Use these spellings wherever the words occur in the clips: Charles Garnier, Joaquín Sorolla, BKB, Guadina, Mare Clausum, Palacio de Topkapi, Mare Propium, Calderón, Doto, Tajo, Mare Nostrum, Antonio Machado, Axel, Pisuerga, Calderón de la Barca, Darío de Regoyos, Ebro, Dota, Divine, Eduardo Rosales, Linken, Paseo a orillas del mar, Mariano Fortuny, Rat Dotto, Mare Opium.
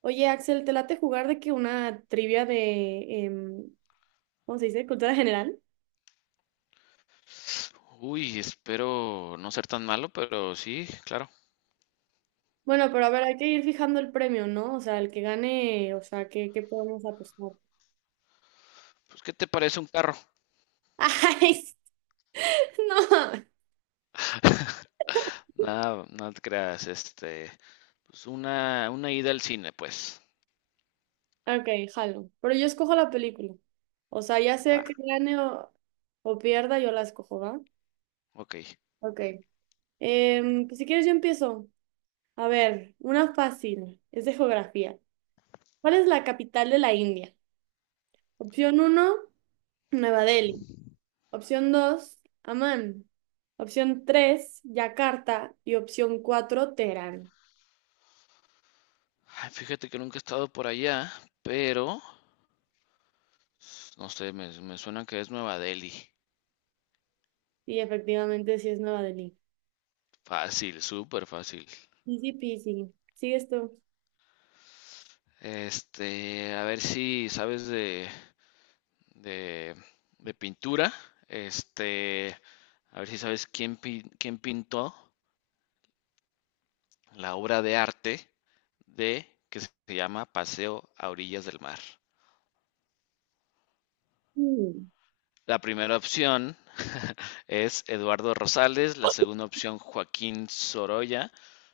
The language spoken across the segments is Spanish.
Oye, Axel, ¿te late jugar de que una trivia de, em, ¿cómo se dice? Cultura general. Uy, espero no ser tan malo, pero sí, claro. Bueno, pero a ver, hay que ir fijando el premio, ¿no? O sea, el que gane, o sea, ¿qué podemos apostar? Pues, ¿qué te parece un carro? ¡Ay! Sí, no. Nada, no te creas, pues una ida al cine, pues. Ok, jalo. Pero yo escojo la película. O sea, ya Va, sea que gane o pierda, yo la escojo, ¿va? ok. Ok. Pues si quieres, yo empiezo. A ver, una fácil. Es de geografía. ¿Cuál es la capital de la India? Opción uno, Nueva Delhi. Opción dos, Amán. Opción tres, Yakarta. Y opción cuatro, Teherán. Ay, fíjate que nunca he estado por allá, pero, no sé, me suena que es Nueva Delhi. Y efectivamente sí es Nueva Delhi. Fácil, súper fácil. Easy peasy. ¿Sigues tú? A ver si sabes de, de, de pintura. Este, a ver si sabes quién pintó la obra de arte de que se llama Paseo a orillas del mar. Mm. La primera opción es Eduardo Rosales, la segunda opción Joaquín Sorolla,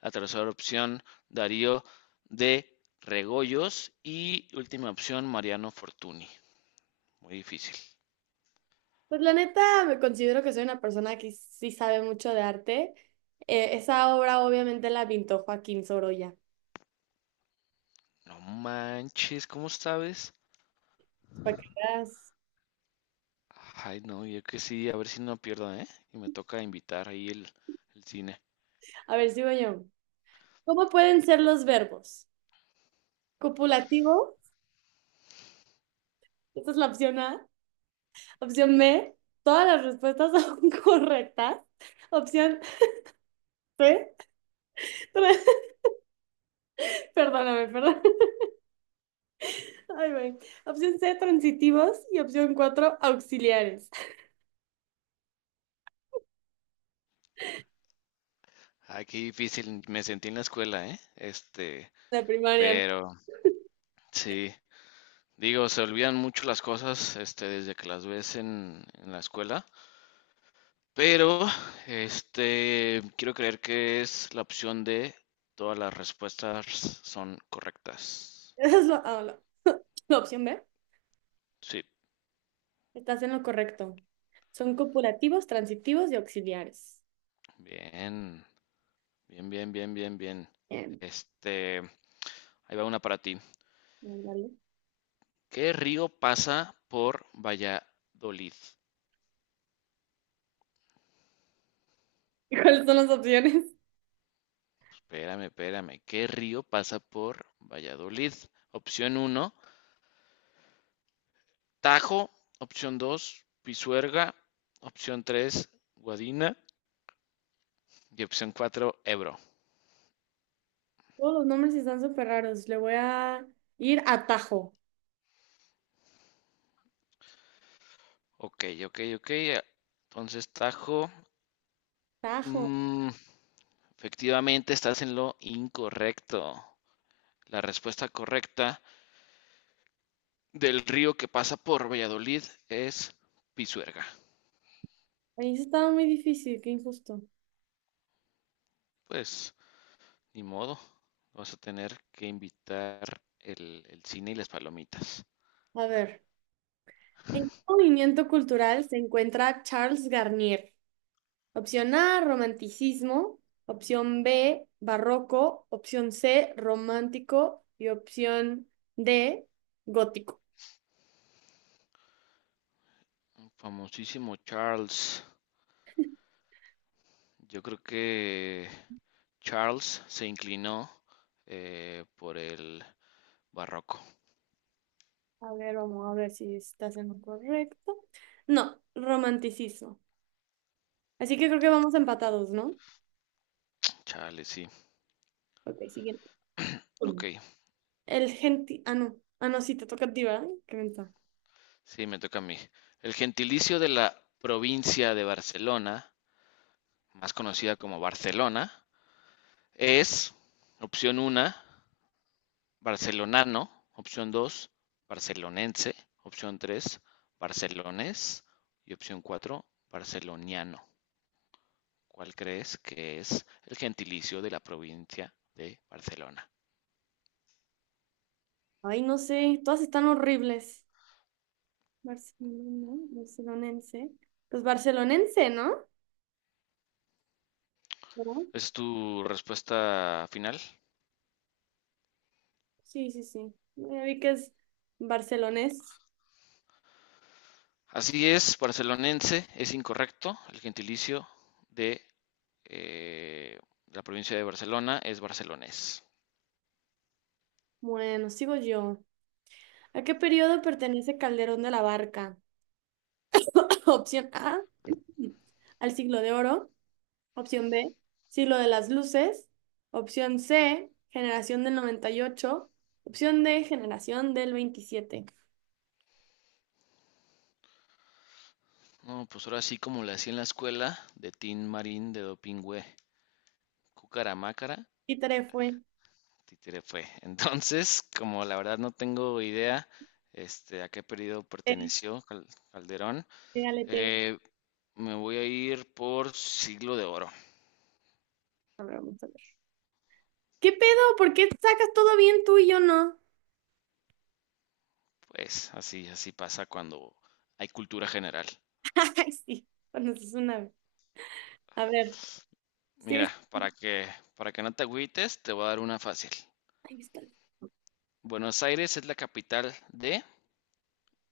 la tercera opción Darío de Regoyos y última opción Mariano Fortuny. Muy difícil. Pues la neta, me considero que soy una persona que sí sabe mucho de arte. Esa obra obviamente la pintó Joaquín Sorolla. No manches, ¿cómo sabes? Para que veas. Ay, no, yo que sí, a ver si no pierdo, ¿eh? Y me toca invitar ahí el cine. A ver, sigo yo. ¿Cómo pueden ser los verbos? Copulativo, esta es la opción A. Opción B, todas las respuestas son correctas. Opción C, perdóname, perdón. Ay, güey. Opción C, transitivos. Y opción cuatro, auxiliares. Ay, qué difícil, me sentí en la escuela, ¿eh? De primaria, ¿no? Pero sí, digo, se olvidan mucho las cosas, desde que las ves en la escuela. Pero, quiero creer que es la opción de todas las respuestas son correctas. Esa es la opción B. Sí, Estás en lo correcto. Son copulativos, transitivos y auxiliares. bien, bien, bien, bien, bien, bien. Bien. Este, Ahí va una para ti. Ándale. ¿Qué río pasa por Valladolid? ¿Cuáles son las opciones? Espérame, espérame. ¿Qué río pasa por Valladolid? Opción uno Tajo, opción 2, Pisuerga, opción 3, Guadina y opción 4, Ebro. Todos los nombres están súper raros. Le voy a ir a Tajo. Ok, ok, ok. Entonces, Tajo, Tajo. mm, efectivamente estás en lo incorrecto. La respuesta correcta del río que pasa por Valladolid es Pisuerga. Ahí sí estaba muy difícil, qué injusto. Pues, ni modo, vas a tener que invitar el cine y las palomitas. A ver. ¿En qué movimiento cultural se encuentra Charles Garnier? Opción A, romanticismo. Opción B, barroco. Opción C, romántico. Y opción D, gótico. Famosísimo Charles. Yo creo que Charles se inclinó por el barroco. A ver, vamos a ver si estás en lo correcto. No, romanticismo. Así que creo que vamos empatados, ¿no? Chale, sí. Ok, siguiente. Ok, Ah, no. Ah, no, sí, te toca a ti, ¿verdad? Qué ventaja. sí, me toca a mí. El gentilicio de la provincia de Barcelona, más conocida como Barcelona, es opción 1, barcelonano, opción 2, barcelonense, opción 3, barcelones y opción 4, barceloniano. ¿Cuál crees que es el gentilicio de la provincia de Barcelona? Ay, no sé. Todas están horribles. Barcelona, barcelonense. Pues barcelonense, ¿no? ¿Verdad? ¿Es tu respuesta final? Sí, sí, sí. Ya vi que es barcelonés. Así es, barcelonense es incorrecto. El gentilicio de eh, la provincia de Barcelona es barcelonés. Bueno, sigo yo. ¿A qué periodo pertenece Calderón de la Barca? Opción A, al siglo de oro. Opción B, siglo de las luces. Opción C, generación del 98. Opción D, generación del 27. No, pues ahora sí como le hacía en la escuela de Tin Marín de Dopingüe, Cucaramácara, Y tarea fue. títere fue. Entonces, como la verdad no tengo idea a qué periodo Eh, perteneció Calderón, Pégale, pégale. eh, me voy a ir por siglo de oro. A ver, vamos a ver. ¿Qué pedo? ¿Por qué sacas todo bien tú y yo no? Pues así, así pasa cuando hay cultura general. Ay, sí. Bueno, eso es una. A ver, Mira, sigues. para que no te agüites, te voy a dar una fácil. Ay, mi espalda. Buenos Aires es la capital de.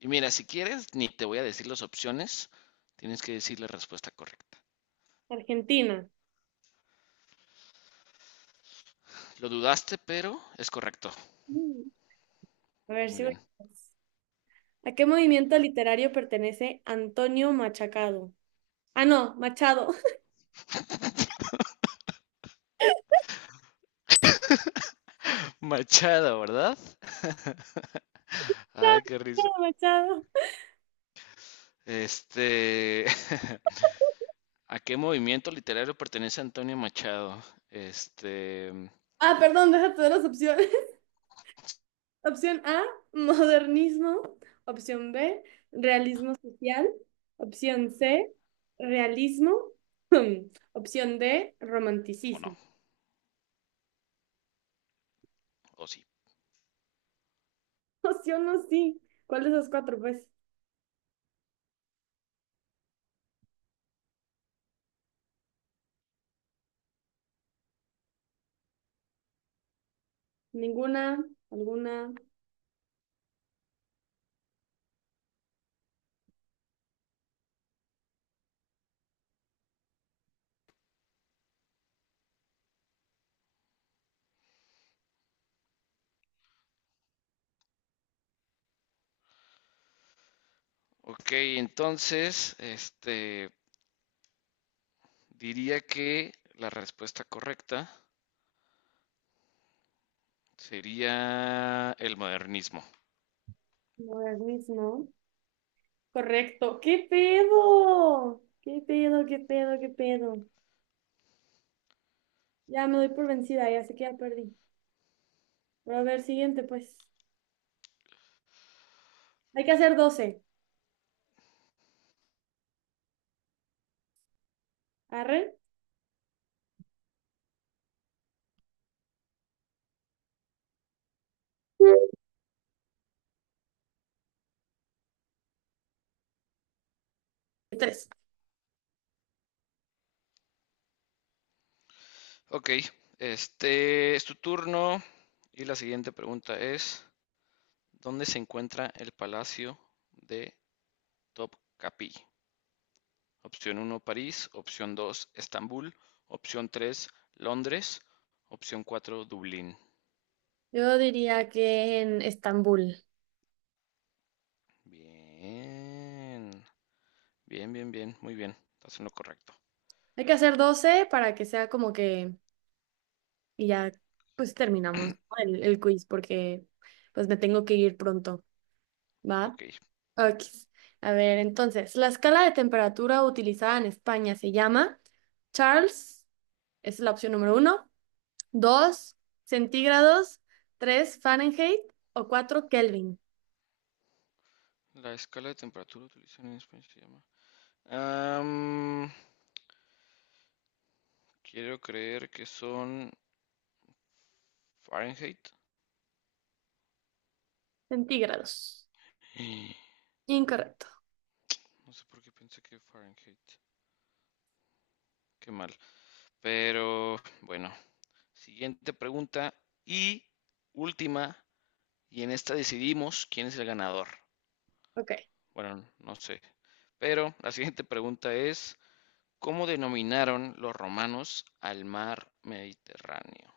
Y mira, si quieres, ni te voy a decir las opciones, tienes que decir la respuesta correcta. Argentina. Lo dudaste, pero es correcto. Mm. A ver Muy si bien. ¿A qué movimiento literario pertenece Antonio Machacado? Ah, no, Machado. Machado, ¿verdad? Ay, qué risa. Machado, Machado. Este, ¿a qué movimiento literario pertenece Antonio Machado? Este, Ah, perdón, deja todas las opciones. Opción A, modernismo. Opción B, realismo social. Opción C, realismo. Opción D, o no, romanticismo. o sí. Opción no, sí. ¿Cuál de esas cuatro? Pues ninguna, alguna, Ok, entonces, diría que la respuesta correcta sería el modernismo. modernismo. Correcto. ¿Qué pedo? ¿Qué pedo? ¿Qué pedo? ¿Qué pedo? Ya me doy por vencida, ya sé que ya perdí. Pero a ver, siguiente, pues. Hay que hacer 12. ¿Arre? Tres. Ok, este es tu turno y la siguiente pregunta es, ¿dónde se encuentra el Palacio de Topkapi? Opción uno, París, opción 2, Estambul, opción 3, Londres, opción 4, Dublín. Yo diría que en Estambul. Bien, bien, bien, bien, muy bien, estás en lo correcto. Hay que hacer 12 para que sea como que... Y ya, pues terminamos, ¿no? El quiz porque pues me tengo que ir pronto. Ok, ¿Va? Ok. A ver, entonces, la escala de temperatura utilizada en España se llama Charles, esa es la opción número uno. Dos, centígrados; tres, Fahrenheit; o cuatro, Kelvin. la escala de temperatura utilizada en España se llama. Am, quiero creer que son Fahrenheit. Centígrados. Incorrecto. No sé por qué pensé que Fahrenheit. Qué mal. Pero bueno, siguiente pregunta y última. Y en esta decidimos quién es el ganador. Ok. Bueno, no sé. Pero la siguiente pregunta es, ¿cómo denominaron los romanos al mar Mediterráneo?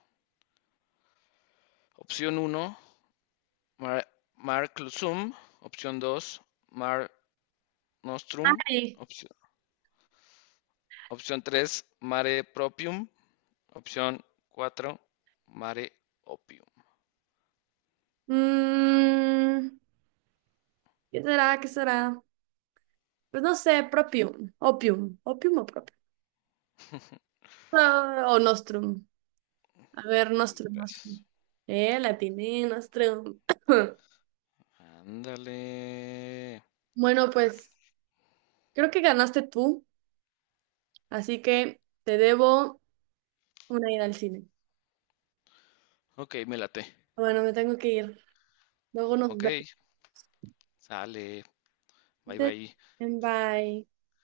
Opción uno. Mar, Mare Clausum, opción 2, Mare Nostrum, Ay, opción, opción 3, Mare Propium, opción 4, Mare Opium. mm, ¿qué será? ¿Qué será? Pues no sé, propium, opium, opium o propium. Ah, o nostrum. A ver, nostrum, Gracias. nostrum. La atiné, nostrum. Ándale. Bueno, pues creo que ganaste tú, así que te debo una ida al cine. Ok, me late. Bueno, me tengo que ir. Luego nos Ok, vemos. sale. Bye bye. Bye.